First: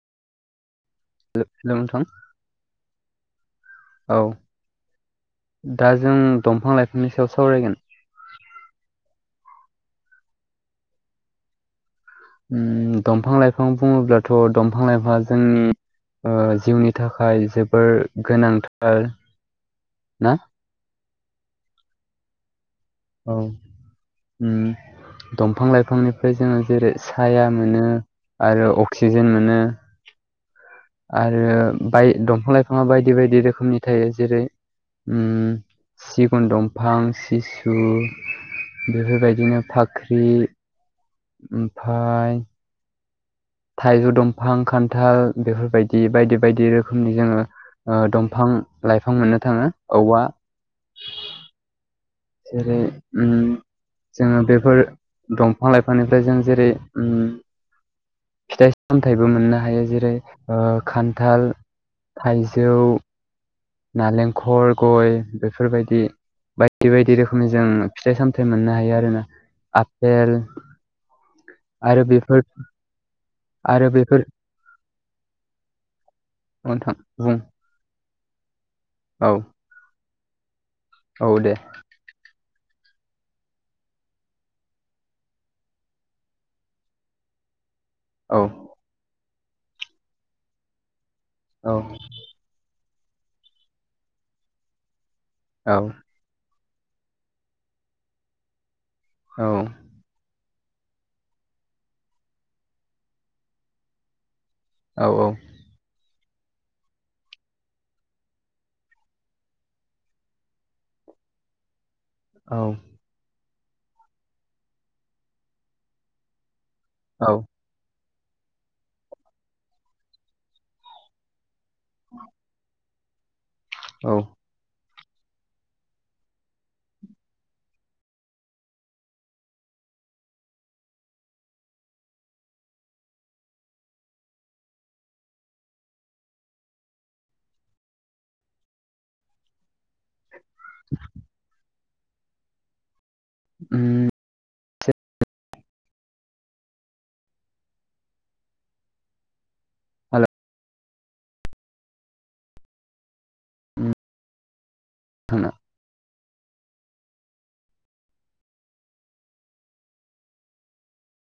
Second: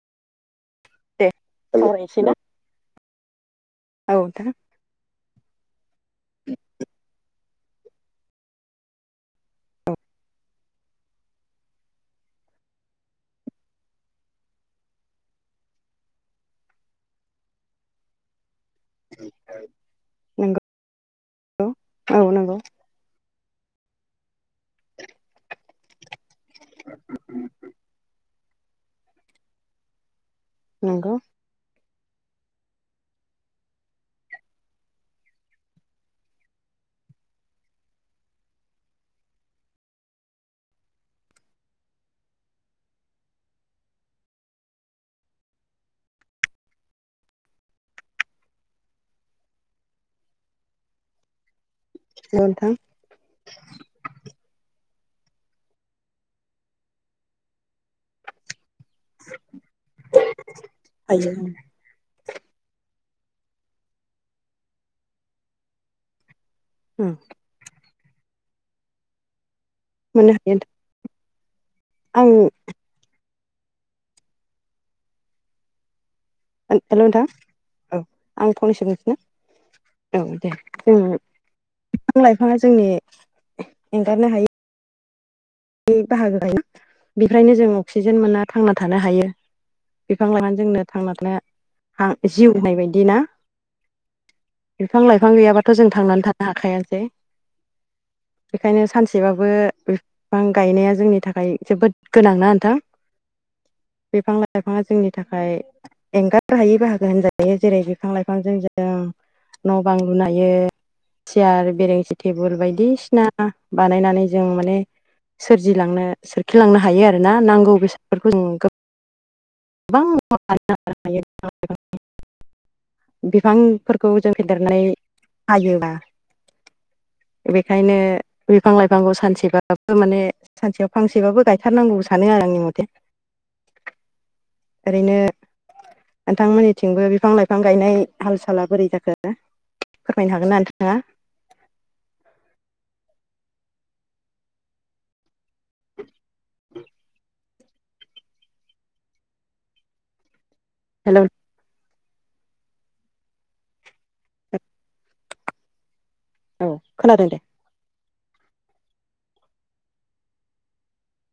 दे हेल' नोंथां सावरायनोसै ना औ दा जों दंफां लाइफांनि सायाव सावरायगोन ओ दंफां लाइफां बुङोब्लाथ' दंफां लाइफाङा जोंनि ओ जिउनि थाखाय जोबोर गोनांथार ना नंगौ औ औ नंगौ औ ओ दंफां लाइफांनिफ्राय जोङो जेरै साया मोनो आरो अक्सिजेन मोनो नंगौ आरो बाय दंफां लाइफाङा बायदि बायदि रोखोमनि थायो जेरै उम सिगुन दंफां बेफोरबायदिनो फाख्रि ओमफ्राय थाइजौ दंफां खान्थाल बेफोरबायदि बायदि बायदि रोखोमनि जोङो दंफां लाइफां मोननो थाङो औवा नोंथां जेरै जोङो बेफोर दंफां लाइफांनिफ्राय जों जेरै फिथाइ सामथायबो मोननो हायो जेरै हायो खान्थाल थाइजौ नालेंखल गय बेफोरबायदि बायदि बायदि रोखोमनि जों फिथाइ सामथाय मोननो हायो आरोना मोननो आपेल हायो नोंथां आरो आं बेफोर आरो बेफोर हेल' नोंथां औ आं फंनैसो मोनथिनो औ औ दे जों औ दे बिफां लाइफाङा जोंनि एंगारनो हायै बाहागो लायो बेनिफ्रायनो जों अक्सिजेन औ मोनना थांना थानो हायो बिफां लाइफाङा जोंनो थांनानै औ थानो जिउ होनाय बायदि बिदिना बिफां लाइफां गैयाबाथ' जों थांनानै थानो हाखायाानो बेखायनो औ सानसेबाबो बिफां गायनाया जोंनि थाखाय जोबोद गोनांना नोंथां बिफां लाइफां लाइफाङा जोंनि औ औ थाखाय एंगार हायै बाहागो होनजायो जेरै बिफां लाइफांजों जों न' बां लुनायो सियार बेरेंसि टेबोल औ बायदिसिना बानायनानै जों माने सोरजिलांनो लांनो हायो आरोना औ नांगौ बेसादफोरखौ जों गोबां [unintelligible] औ बिफांफोरखौ जों फेदेरनानै हायोबा [inaudible] बेखायनो बिफां लाइफांखौ सानसेबाबो माने सानसेयाव फांसेबाबो गायथारनांगौ सानो आरो आंनि मथे [inaudible] ओरैनो नोंथांमोननिथिंबो बिफां लाइफां गायनाय हाल साला बोरै जाखो फोरमायनो हागोन ना नोंथाङा उम [inaudible] हेल' हेल' [unintelligible] औ खोनादों दे